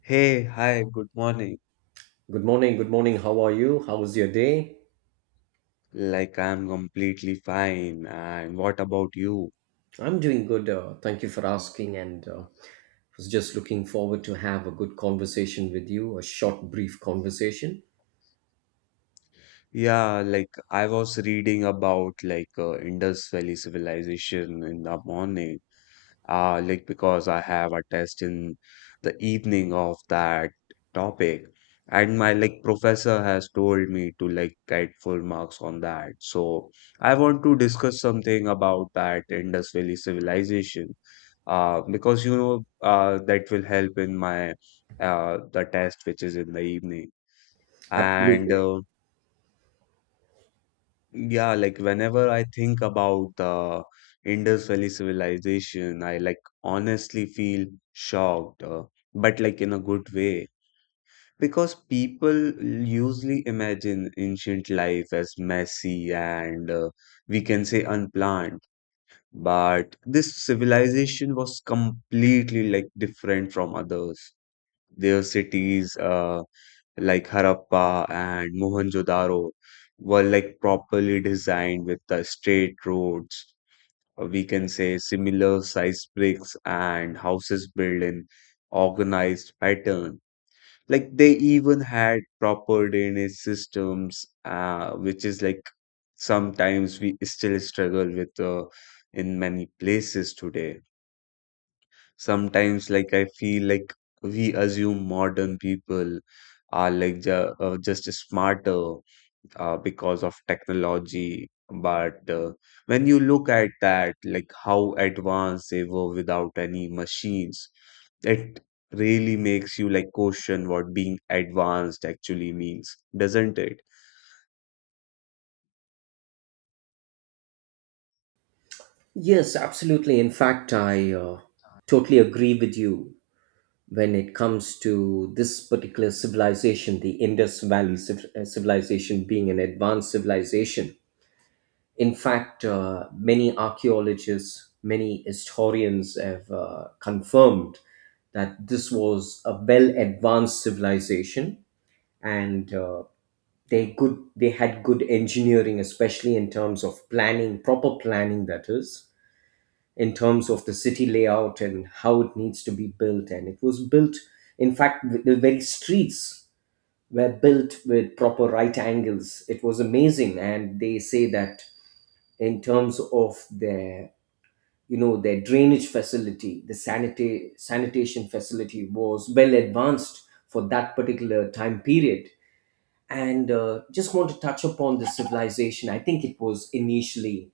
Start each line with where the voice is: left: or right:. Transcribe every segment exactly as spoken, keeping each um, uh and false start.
left: Hey, hi, good morning.
right: Good morning. Good morning. How are you? How was your day?
left: Like, I'm completely fine. And what about you?
right: I'm doing good. Uh, thank you for asking. And uh, Was just looking forward to have a good conversation with you. A short, brief conversation.
left: Yeah, like, I was reading about like uh, Indus Valley civilization in the morning. Uh, like, because I have a test in the evening of that topic, and my like professor has told me to like get full marks on that. So I want to discuss something about that Indus Valley civilization, uh, because you know uh, that will help in my uh, the test which is in the evening and.
right: Absolutely.
left: Uh, yeah, like, whenever I think about the Indus Valley civilization, I like honestly feel shocked, uh, but like in a good way. Because people usually imagine ancient life as messy and, uh, we can say, unplanned, but this civilization was completely like different from others. Their cities, uh, like Harappa and Mohenjo-daro, were like properly designed with the straight roads. uh, We can say similar size bricks and houses built in organized pattern. Like, they even had proper drainage systems, uh, which is like sometimes we still struggle with uh, in many places today. Sometimes, like, I feel like we assume modern people are like ju- uh, just smarter uh, because of technology. But uh, when you look at that, like how advanced they were without any machines, it really makes you like question what being advanced actually means, doesn't it?
right: Yes, absolutely. In fact, I uh, totally agree with you when it comes to this particular civilization, the Indus Valley civ- uh, civilization, being an advanced civilization. In fact, uh, many archaeologists, many historians have uh, confirmed that this was a well advanced civilization and uh, they good they had good engineering, especially in terms of planning, proper planning, that is, in terms of the city layout and how it needs to be built, and it was built. In fact, the the very streets were built with proper right angles. It was amazing. And they say that in terms of their, you know, their drainage facility, the sanita- sanitation facility was well advanced for that particular time period. And uh, just want to touch upon the civilization. I think it was initially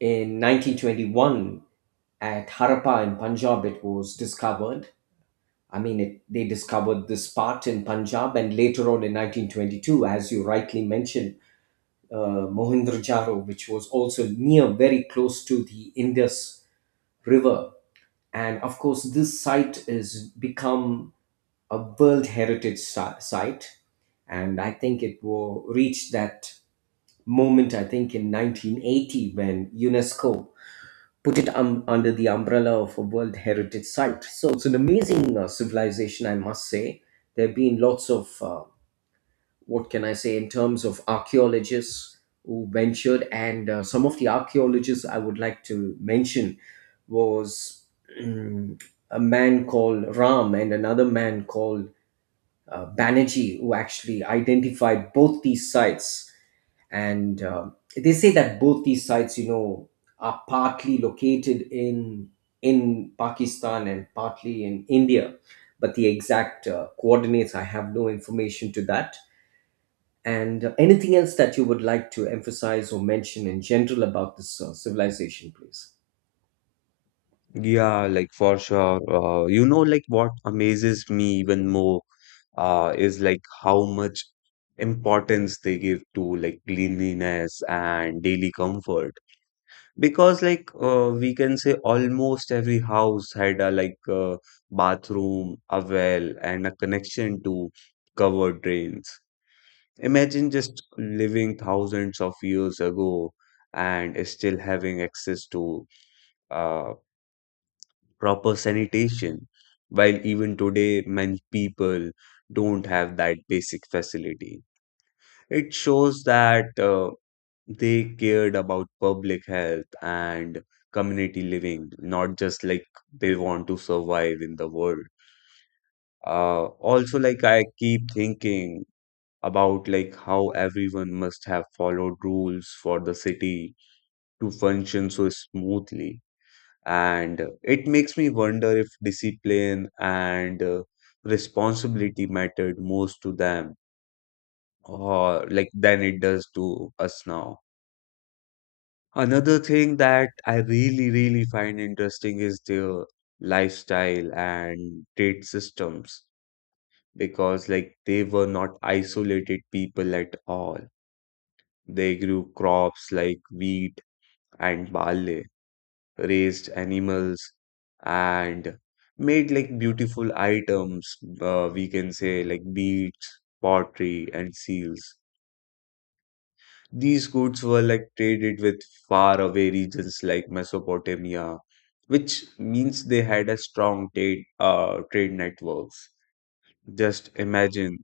right: in nineteen twenty-one at Harappa in Punjab it was discovered. I mean it, they discovered this part in Punjab, and later on in nineteen twenty-two, as you rightly mentioned, uh, Mohenjo-daro, which was also near, very close to the Indus River. And of course this site is become a world heritage si- site. And I think it will reach that moment, I think in nineteen eighty, when UNESCO put it um, under the umbrella of a world heritage site. So it's an amazing uh, civilization, I must say. There have been lots of uh, what can I say, in terms of archaeologists who ventured. And uh, some of the archaeologists I would like to mention was mm, a man called Ram, and another man called uh, Banerjee, who actually identified both these sites. And uh, they say that both these sites, you know, are partly located in in Pakistan and partly in India, but the exact uh, coordinates I have no information to that. And anything else that you would like to emphasize or mention in general about this uh, civilization, please?
left: Yeah, like, for sure. Uh, you know, like, what amazes me even more uh, is like how much importance they give to like cleanliness and daily comfort. Because like, uh, we can say almost every house had a like a bathroom, a well, and a connection to covered drains. Imagine just living thousands of years ago and still having access to uh, proper sanitation, while even today many people don't have that basic facility. It shows that uh, they cared about public health and community living, not just like they want to survive in the world. Uh, Also, like, I keep thinking about like how everyone must have followed rules for the city to function so smoothly, and it makes me wonder if discipline and uh, responsibility mattered most to them, or like than it does to us now. Another thing that I really, really find interesting is their lifestyle and trade systems, because like they were not isolated people at all. They grew crops like wheat and barley, raised animals, and made like beautiful items. Uh, we can say like beads, pottery, and seals. These goods were like traded with far away regions like Mesopotamia, which means they had a strong trade uh, trade networks. Just imagine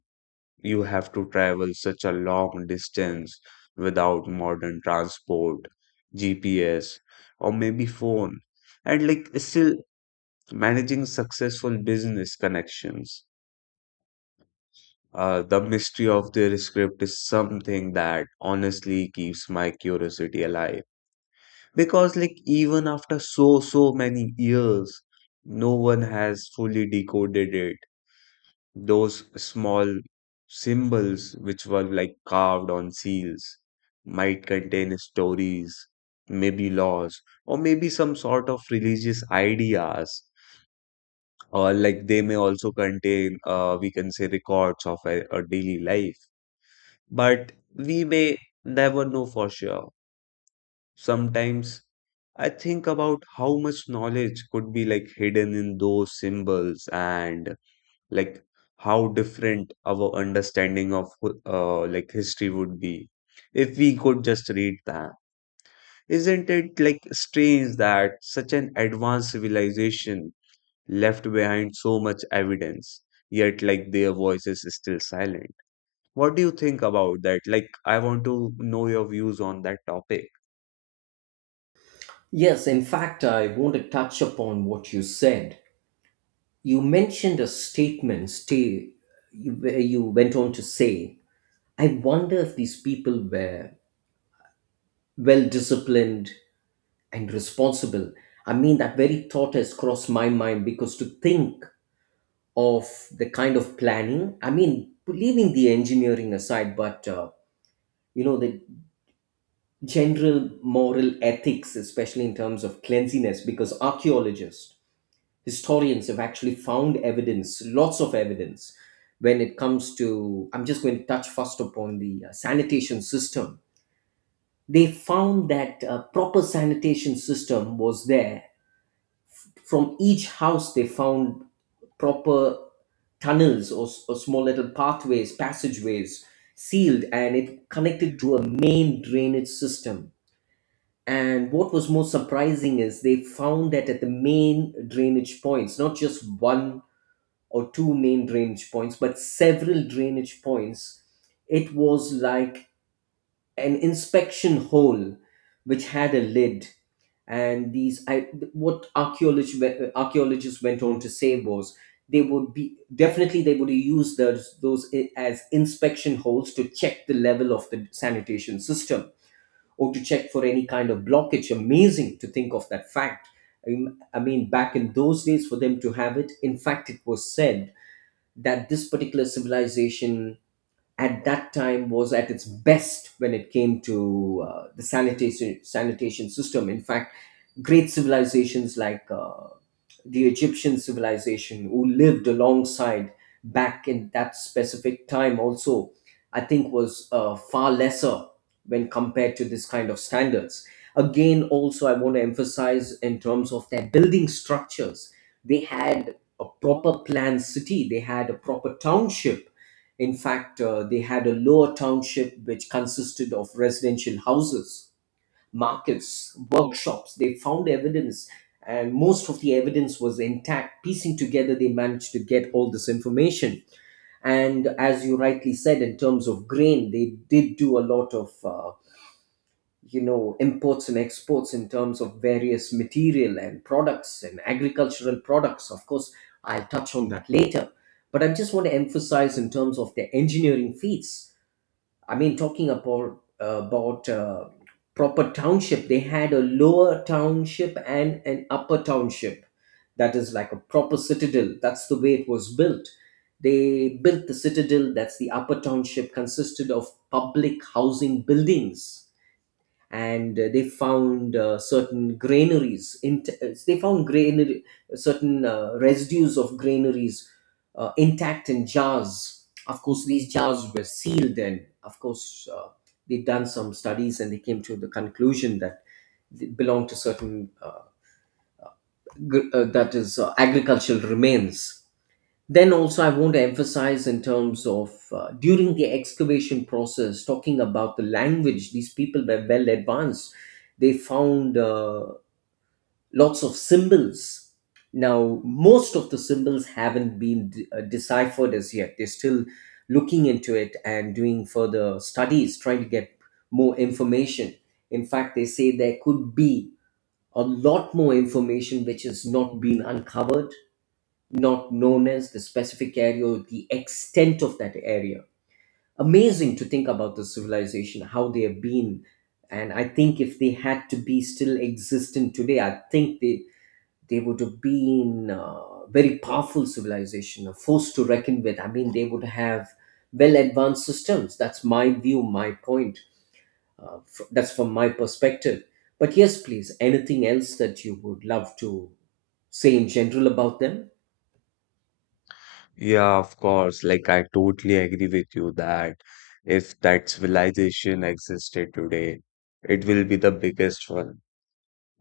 left: you have to travel such a long distance without modern transport, G P S, or maybe phone, and like still managing successful business connections. Uh, the mystery of their script is something that honestly keeps my curiosity alive. Because, like, even after so, so many years, no one has fully decoded it. Those small symbols, which were like carved on seals, might contain stories, maybe laws, or maybe some sort of religious ideas, or like they may also contain, uh, we can say, records of a, a daily life, but we may never know for sure. Sometimes I think about how much knowledge could be like hidden in those symbols, and like how different our understanding of wh- uh, like history would be if we could just read them. Isn't it like strange that such an advanced civilization left behind so much evidence, yet like their voice is still silent? What do you think about that? Like, I want to know your views on that topic.
right: Yes, in fact, I want to touch upon what you said. You mentioned a statement stay, you, where you went on to say, I wonder if these people were well disciplined and responsible. I mean, that very thought has crossed my mind, because to think of the kind of planning, I mean, leaving the engineering aside, but uh, you know, the general moral ethics, especially in terms of cleanliness, because archaeologists, historians have actually found evidence, lots of evidence, when it comes to. I'm just going to touch first upon the uh, sanitation system. They found that a proper sanitation system was there. From each house, they found proper tunnels or, s- or small little pathways, passageways sealed, and it connected to a main drainage system. And what was most surprising is they found that at the main drainage points, not just one or two main drainage points, but several drainage points, it was like an inspection hole which had a lid. And these, I, what archaeologists archaeologists went on to say was they would be definitely they would use those those as inspection holes to check the level of the sanitation system or to check for any kind of blockage. Amazing to think of that fact. I mean, I mean, back in those days, for them to have it, in fact, it was said that this particular civilization at that time was at its best when it came to uh, the sanitation sanitation system. In fact, great civilizations like uh, the Egyptian civilization who lived alongside back in that specific time also, I think was uh, far lesser when compared to this kind of standards. Again, also, I want to emphasize in terms of their building structures, they had a proper planned city, they had a proper township. In fact, uh, they had a lower township which consisted of residential houses, markets, workshops. They found evidence, and most of the evidence was intact. Piecing together, they managed to get all this information. And as you rightly said, in terms of grain, they did do a lot of, uh, you know, imports and exports in terms of various material and products and agricultural products. Of course, I'll touch on that later. But I just want to emphasize in terms of their engineering feats. I mean, talking about about uh, proper township, they had a lower township and an upper township. That is like a proper citadel. That's the way it was built. They built the citadel. That's the upper township. Consisted of public housing buildings. And uh, they found uh, certain granaries int- uh, they found granary certain uh, residues of granaries, uh, intact in jars. Of course these jars were sealed, and of course uh, they've done some studies and they came to the conclusion that they belong to certain uh, gr- uh, that is, uh, agricultural remains. Then also, I want to emphasize in terms of uh, during the excavation process, talking about the language, these people were well advanced. They found uh, lots of symbols. Now, most of the symbols haven't been de- uh, deciphered as yet. They're still looking into it and doing further studies, trying to get more information. In fact, they say there could be a lot more information which has not been uncovered, not known as the specific area or the extent of that area. Amazing to think about the civilization, how they have been. And I think if they had to be still existent today, I think they, they would have been a very powerful civilization, a force to reckon with. I mean, they would have well advanced systems. That's my view, my point. Uh, fr- that's from my perspective. But yes, please, anything else that you would love to say in general about them?
left: Yeah, of course. Like, I totally agree with you that if that civilization existed today, it will be the biggest one.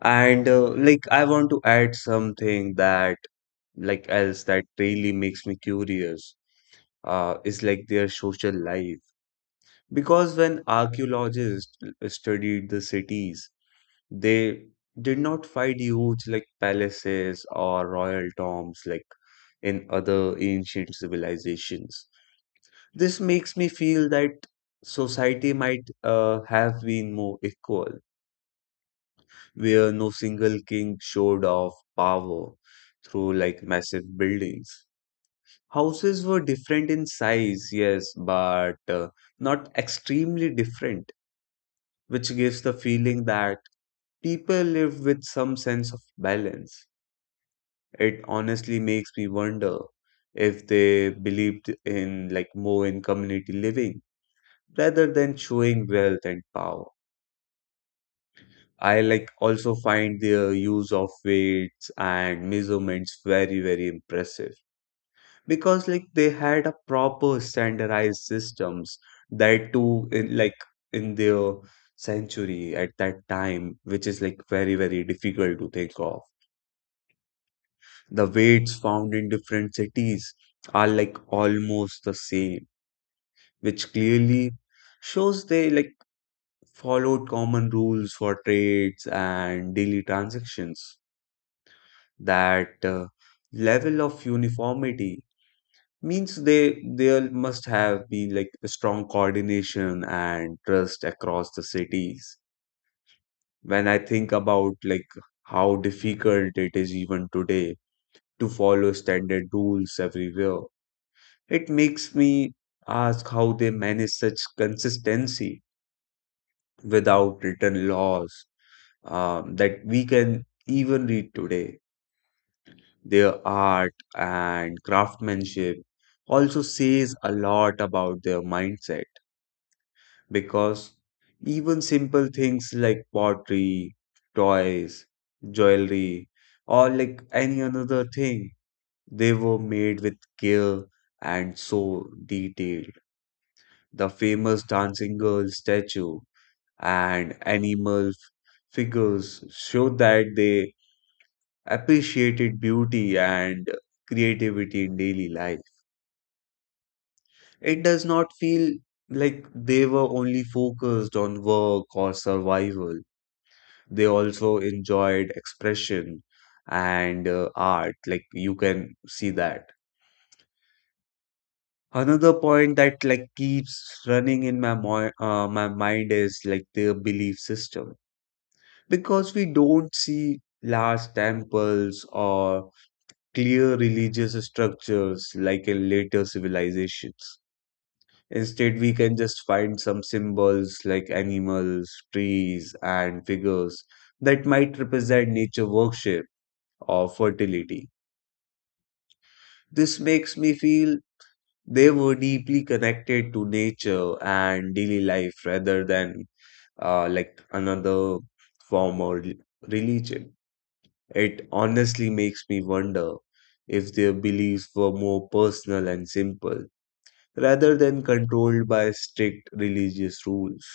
left: And uh, like, I want to add something that like else that really makes me curious. uh, is like, their social life. Because when archaeologists studied the cities, they did not find huge like palaces or royal tombs like in other ancient civilizations. This makes me feel that society might, uh, have been more equal, where no single king showed off power through like massive buildings. Houses were different in size, yes, but uh, not extremely different, which gives the feeling that people live with some sense of balance. It honestly makes me wonder if they believed in like more in community living rather than showing wealth and power. I like also find their use of weights and measurements very, very impressive. Because like they had a proper standardized systems, that too in like in their century at that time, which is like very, very difficult to think of. The weights found in different cities are like almost the same, which clearly shows they like followed common rules for trades and daily transactions. That uh, level of uniformity means they there must have been like a strong coordination and trust across the cities. When I think about like how difficult it is even today to follow standard rules everywhere, it makes me ask how they manage such consistency without written laws, um, that we can even read today. Their art and craftsmanship also says a lot about their mindset, because even simple things like pottery, toys, jewelry, or like any another thing, they were made with care and so detailed. The famous dancing girl statue and animal figures show that they appreciated beauty and creativity in daily life. It does not feel like they were only focused on work or survival. They also enjoyed expression and, uh, art. Like, you can see that. Another point that like keeps running in my moi- uh, my mind is like their belief system. Because we don't see large temples or clear religious structures like in later civilizations. Instead, we can just find some symbols like animals, trees, and figures that might represent nature worship or fertility. This makes me feel they were deeply connected to nature and daily life rather than uh, like another form or rel- religion. It honestly makes me wonder if their beliefs were more personal and simple rather than controlled by strict religious rules.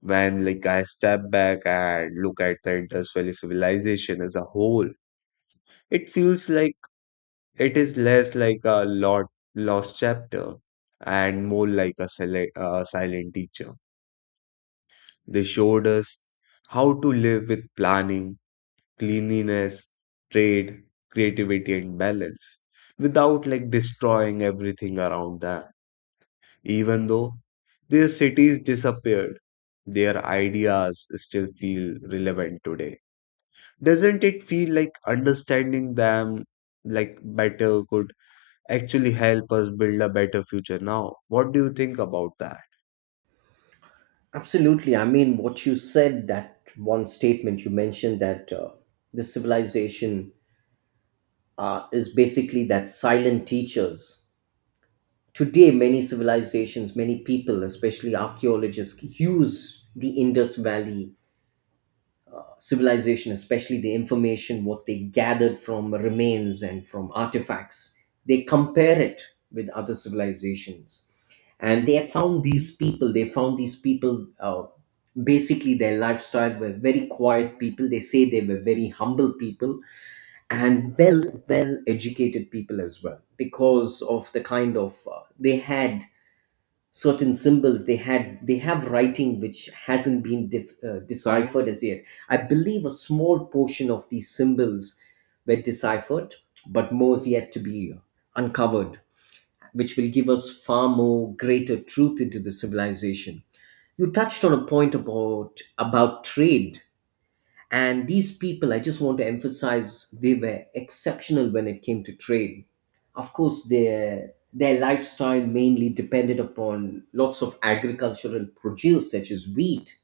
left: When like I step back and look at the Indus Valley civilization as a whole, it feels like it is less like a lot lost chapter and more like a sele- uh, silent teacher. They showed us how to live with planning, cleanliness, trade, creativity, and balance without like destroying everything around them. Even though their cities disappeared, their ideas still feel relevant today. Doesn't it feel like understanding them like better could actually help us build a better future? Now, what do you think about that?
right: Absolutely. I mean, what you said, that one statement you mentioned that uh, the civilization uh, is basically that silent teachers. Today, many civilizations, many people, especially archaeologists, use the Indus Valley uh, civilization, especially the information what they gathered from remains and from artifacts. They compare it with other civilizations, and they found these people they found these people uh, basically their lifestyle were very quiet people. They say they were very humble people and well well educated people as well, because of the kind of uh, they had certain symbols. They had they have writing which hasn't been dif- uh, deciphered as yet. I believe a small portion of these symbols were deciphered, but more is yet to be uncovered, which will give us far more greater truth into the civilization. You touched on a point about about trade, and these people, I just want to emphasize, they were exceptional when it came to trade. Of course, their their lifestyle mainly depended upon lots of agricultural produce such as wheat,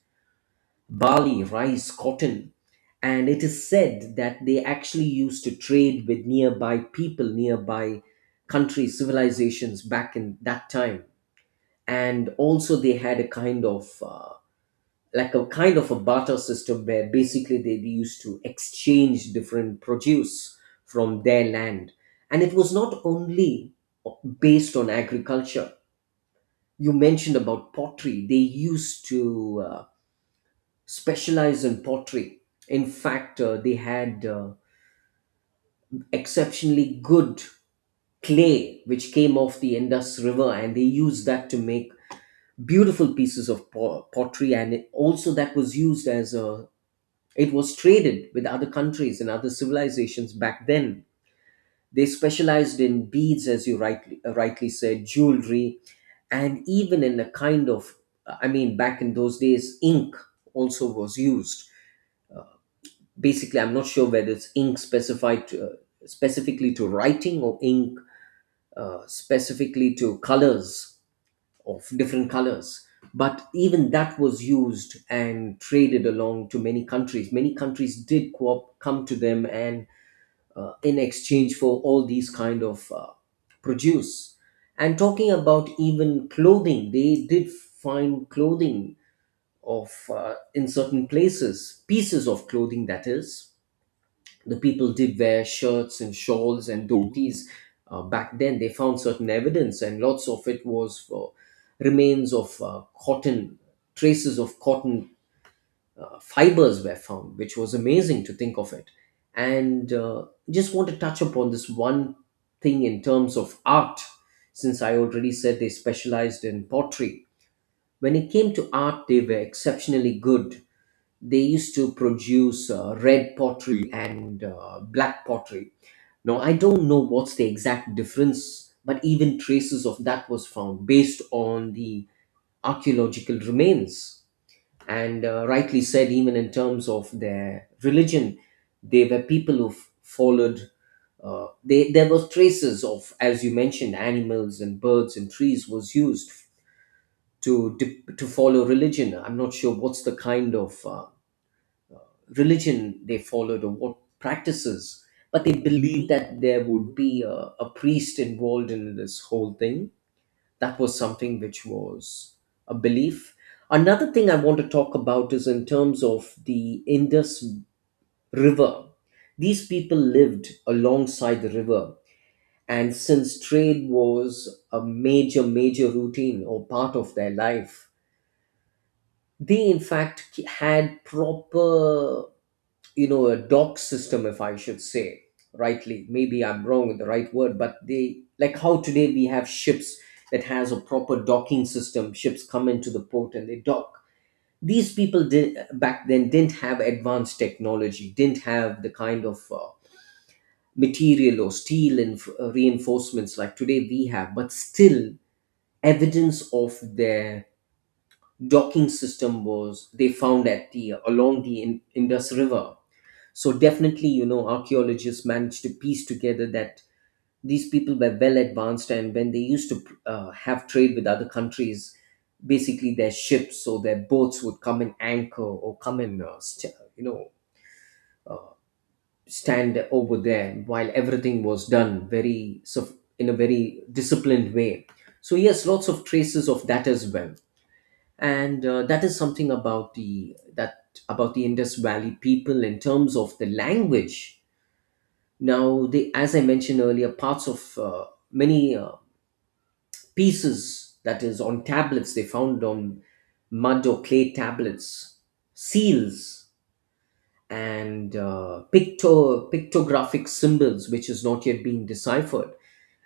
right: barley, rice, cotton, and it is said that they actually used to trade with nearby people, nearby countries, civilizations back in that time. And also they had a kind of uh, like a kind of a barter system where basically they used to exchange different produce from their land. And it was not only based on agriculture. You mentioned about pottery. They used to uh, specialize in pottery. In fact, uh, they had uh, exceptionally good clay which came off the Indus River, and they used that to make beautiful pieces of po- pottery. And it also that was used as a, it was traded with other countries and other civilizations back then. They specialized in beads, as you rightly uh, rightly said, jewelry, and even in a kind of, I mean, back in those days ink also was used. Basically I'm not sure whether it's ink specified to, uh, specifically to writing, or ink uh, specifically to colors, of different colors. But even that was used and traded along to many countries. Many countries did co- come to them, and uh, in exchange for all these kind of uh, produce. And talking about even clothing, they did find clothing of uh, in certain places, pieces of clothing, that is, the people did wear shirts and shawls and dhotis uh, back then. They found certain evidence, and lots of it was for remains of uh, cotton, traces of cotton uh, fibers were found, which was amazing to think of it. And uh, just want to touch upon this one thing in terms of art. Since I already said they specialized in pottery, when it came to art they were exceptionally good. They used to produce uh, red pottery and uh, black pottery. Now, I don't know what's the exact difference, but even traces of that was found based on the archaeological remains. And uh, rightly said, even in terms of their religion, they were people who followed. Uh, they, there was traces of, as you mentioned, animals and birds and trees was used to dip, to follow religion. I'm not sure what's the kind of uh, religion they followed or what practices, but they believed that there would be a, a priest involved in this whole thing. That was something which was a belief. Another thing I want to talk about is in terms of the Indus River. These people lived alongside the river, and since trade was a major, major routine or part of their life, they in fact had proper, you know, a doc system if I should say rightly, maybe I'm wrong with the right word, but they, like how today we have ships that has a proper docking system, ships come into the port and they dock. These people did back then didn't have advanced technology, didn't have the kind of uh, material or steel and uh, reinforcements like today we have, but still evidence of their docking system was they found at the along the in, Indus River. So definitely, you know, archaeologists managed to piece together that these people were well advanced, and when they used to uh, have trade with other countries, basically their ships or their boats would come and anchor or come and uh, st- you know, uh, stand over there while everything was done very so in a very disciplined way. So yes, lots of traces of that as well, and uh, that is something about the that about the Indus Valley people in terms of the language. Now, the, as I mentioned earlier, parts of uh, many uh, pieces that is on tablets they found on mud or clay tablets, seals, and uh, picto- pictographic symbols, which is not yet being deciphered,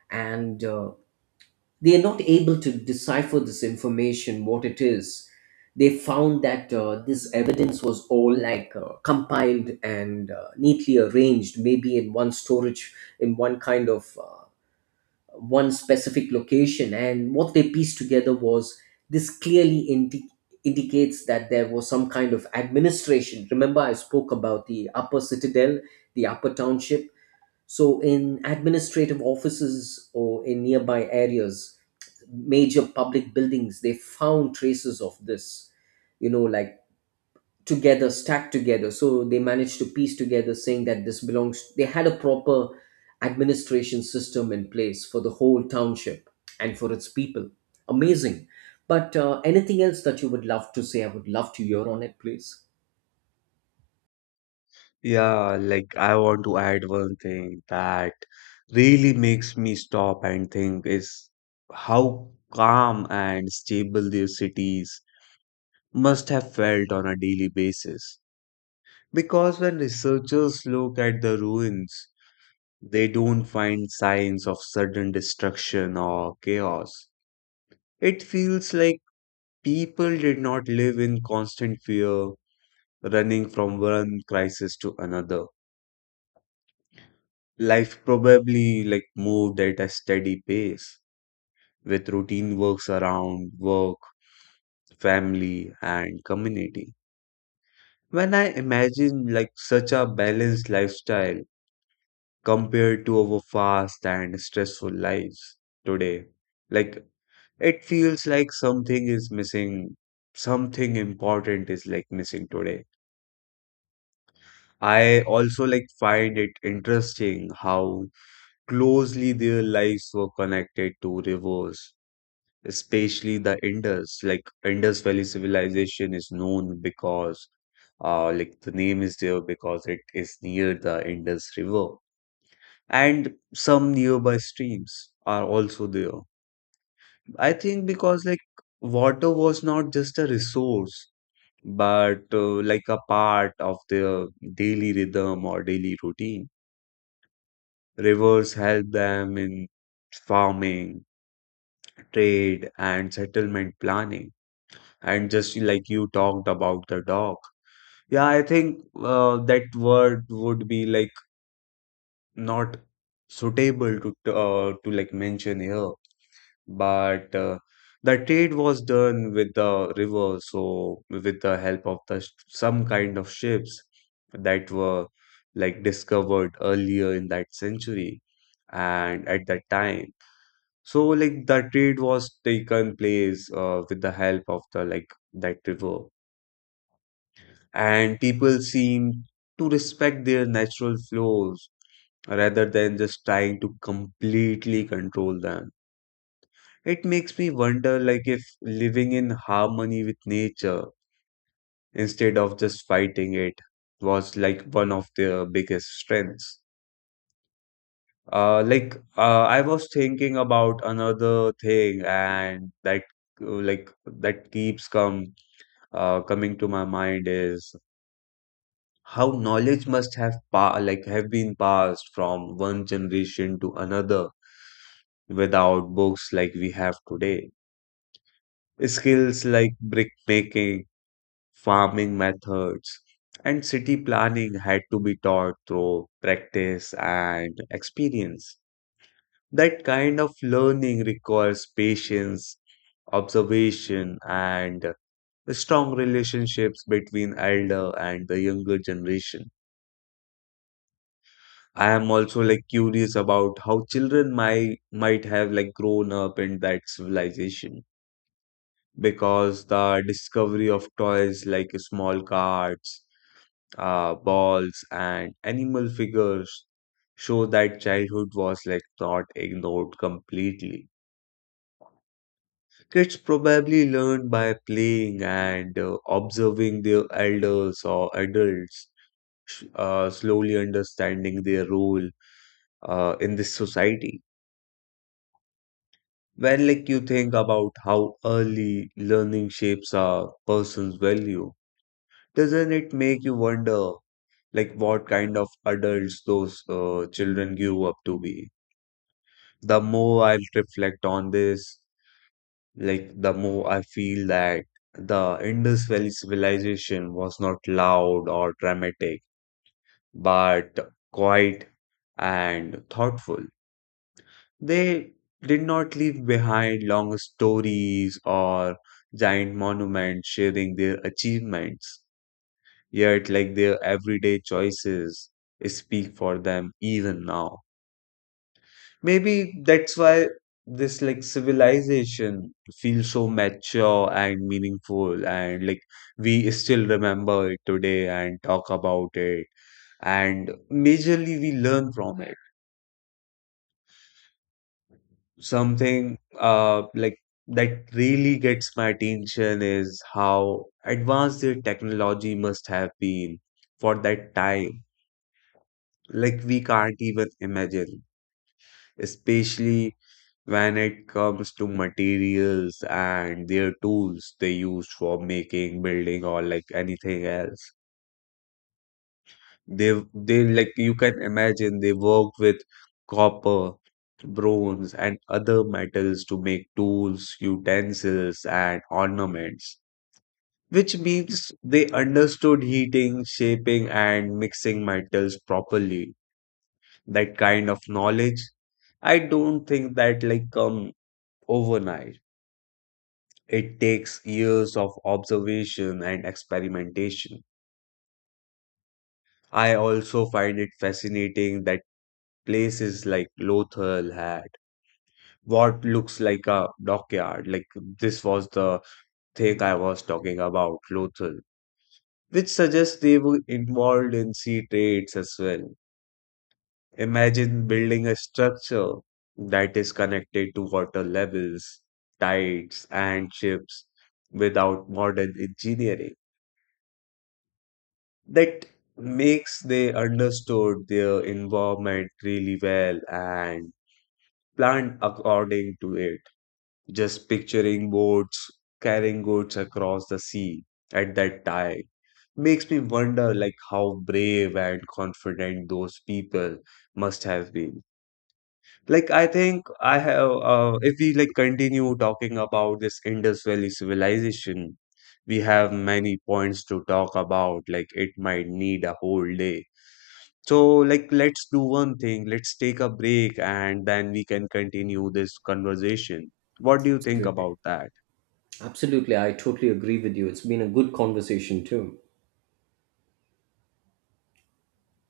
right: and uh, they are not able to decipher this information, what it is. They found that uh, this evidence was all like uh, compiled and uh, neatly arranged, maybe in one storage, in one kind of uh, one specific location. And what they pieced together was this clearly indi- indicates that there was some kind of administration. Remember I spoke about the upper citadel, the upper township. So in administrative offices or in nearby areas, major public buildings, they found traces of this, you know, like together, stacked together. So they managed to piece together saying that this belongs, they had a proper administration system in place for the whole township and for its people. Amazing. But uh, anything else that you would love to say, I would love to hear on it, please.
left: Yeah, like, I want to add one thing that really makes me stop and think is how calm and stable these cities must have felt on a daily basis. Because when researchers look at the ruins, they don't find signs of sudden destruction or chaos. It feels like people did not live in constant fear running from one crisis to another. Life probably like moved at a steady pace with routine works around work, family, and community. When I imagine like such a balanced lifestyle compared to our fast and stressful lives today, like, it feels like something is missing, something important is like missing today. I also like find it interesting how closely their lives were connected to rivers, especially the Indus. Like, Indus Valley civilization is known because, uh, like, the name is there because it is near the Indus River. And some nearby streams are also there. I think because like water was not just a resource, but uh, like a part of their daily rhythm or daily routine. Rivers help them in farming, trade, and settlement planning. And just like you talked about the dog, yeah, I think uh, that word would be like not suitable to uh, to like mention here. But uh, the trade was done with the river, so with the help of the sh- some kind of ships that were like discovered earlier in that century and at that time. So like the trade was taken place uh, with the help of the like that river, and people seem to respect their natural flows rather than just trying to completely control them. It makes me wonder like if living in harmony with nature instead of just fighting it was like one of their biggest strengths. Uh, like, uh, I was thinking about another thing, and that, uh, like, that keeps come uh, coming to my mind is how knowledge must have pa like have been passed from one generation to another without books like we have today. Skills like brick making, farming methods, and city planning had to be taught through practice and experience. That kind of learning requires patience, observation, and strong relationships between elder and the younger generation. I am also like curious about how children might might have like grown up in that civilization, because the discovery of toys like small cards, uh, balls, and animal figures show that childhood was like not ignored completely. Kids probably learn by playing and uh, observing their elders or adults, sh- uh, slowly understanding their role uh, in this society. When like you think about how early learning shapes a person's value, doesn't it make you wonder like what kind of adults those uh, children grew up to be? The more I reflect on this, like, the more I feel that the Indus Valley civilization was not loud or dramatic, but quiet and thoughtful. They did not leave behind long stories or giant monuments sharing their achievements, yet like their everyday choices speak for them even now. Maybe that's why this like civilization feels so mature and meaningful, and like we still remember it today and talk about it, and majorly we learn from it. Something uh like that really gets my attention is how advanced their technology must have been for that time. Like, we can't even imagine, especially when it comes to materials and their tools they used for making, building, or like anything else. They they like, you can imagine they worked with copper, bronze, and other metals to make tools, utensils, and ornaments. Which means they understood heating, shaping, and mixing metals properly. That kind of knowledge, I don't think that like come overnight. It takes years of observation and experimentation. I also find it fascinating that places like Lothal had what looks like a dockyard. Like, this was the thing I was talking about, Lothal, which suggests they were involved in sea trades as well. Imagine building a structure that is connected to water levels, tides, and ships without modern engineering. That makes they understood their environment really well and planned according to it. Just picturing boats carrying goods across the sea at that time makes me wonder like how brave and confident those people must have been. Like, I think I have, uh, if we like continue talking about this Indus Valley civilization, we have many points to talk about. Like, it might need a whole day, so, like, let's do one thing. Let's take a break and then we can continue this conversation. What do you think
right: Absolutely.
left: about that?
right: Absolutely, I totally agree with you. It's been a good conversation too.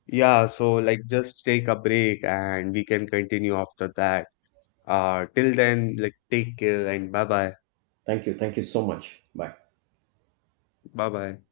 left: Yeah, so like just take a break and we can continue after that. Uh, till then, like, take care and bye bye.
right: Thank you. Thank you so much. Bye.
left: Bye bye.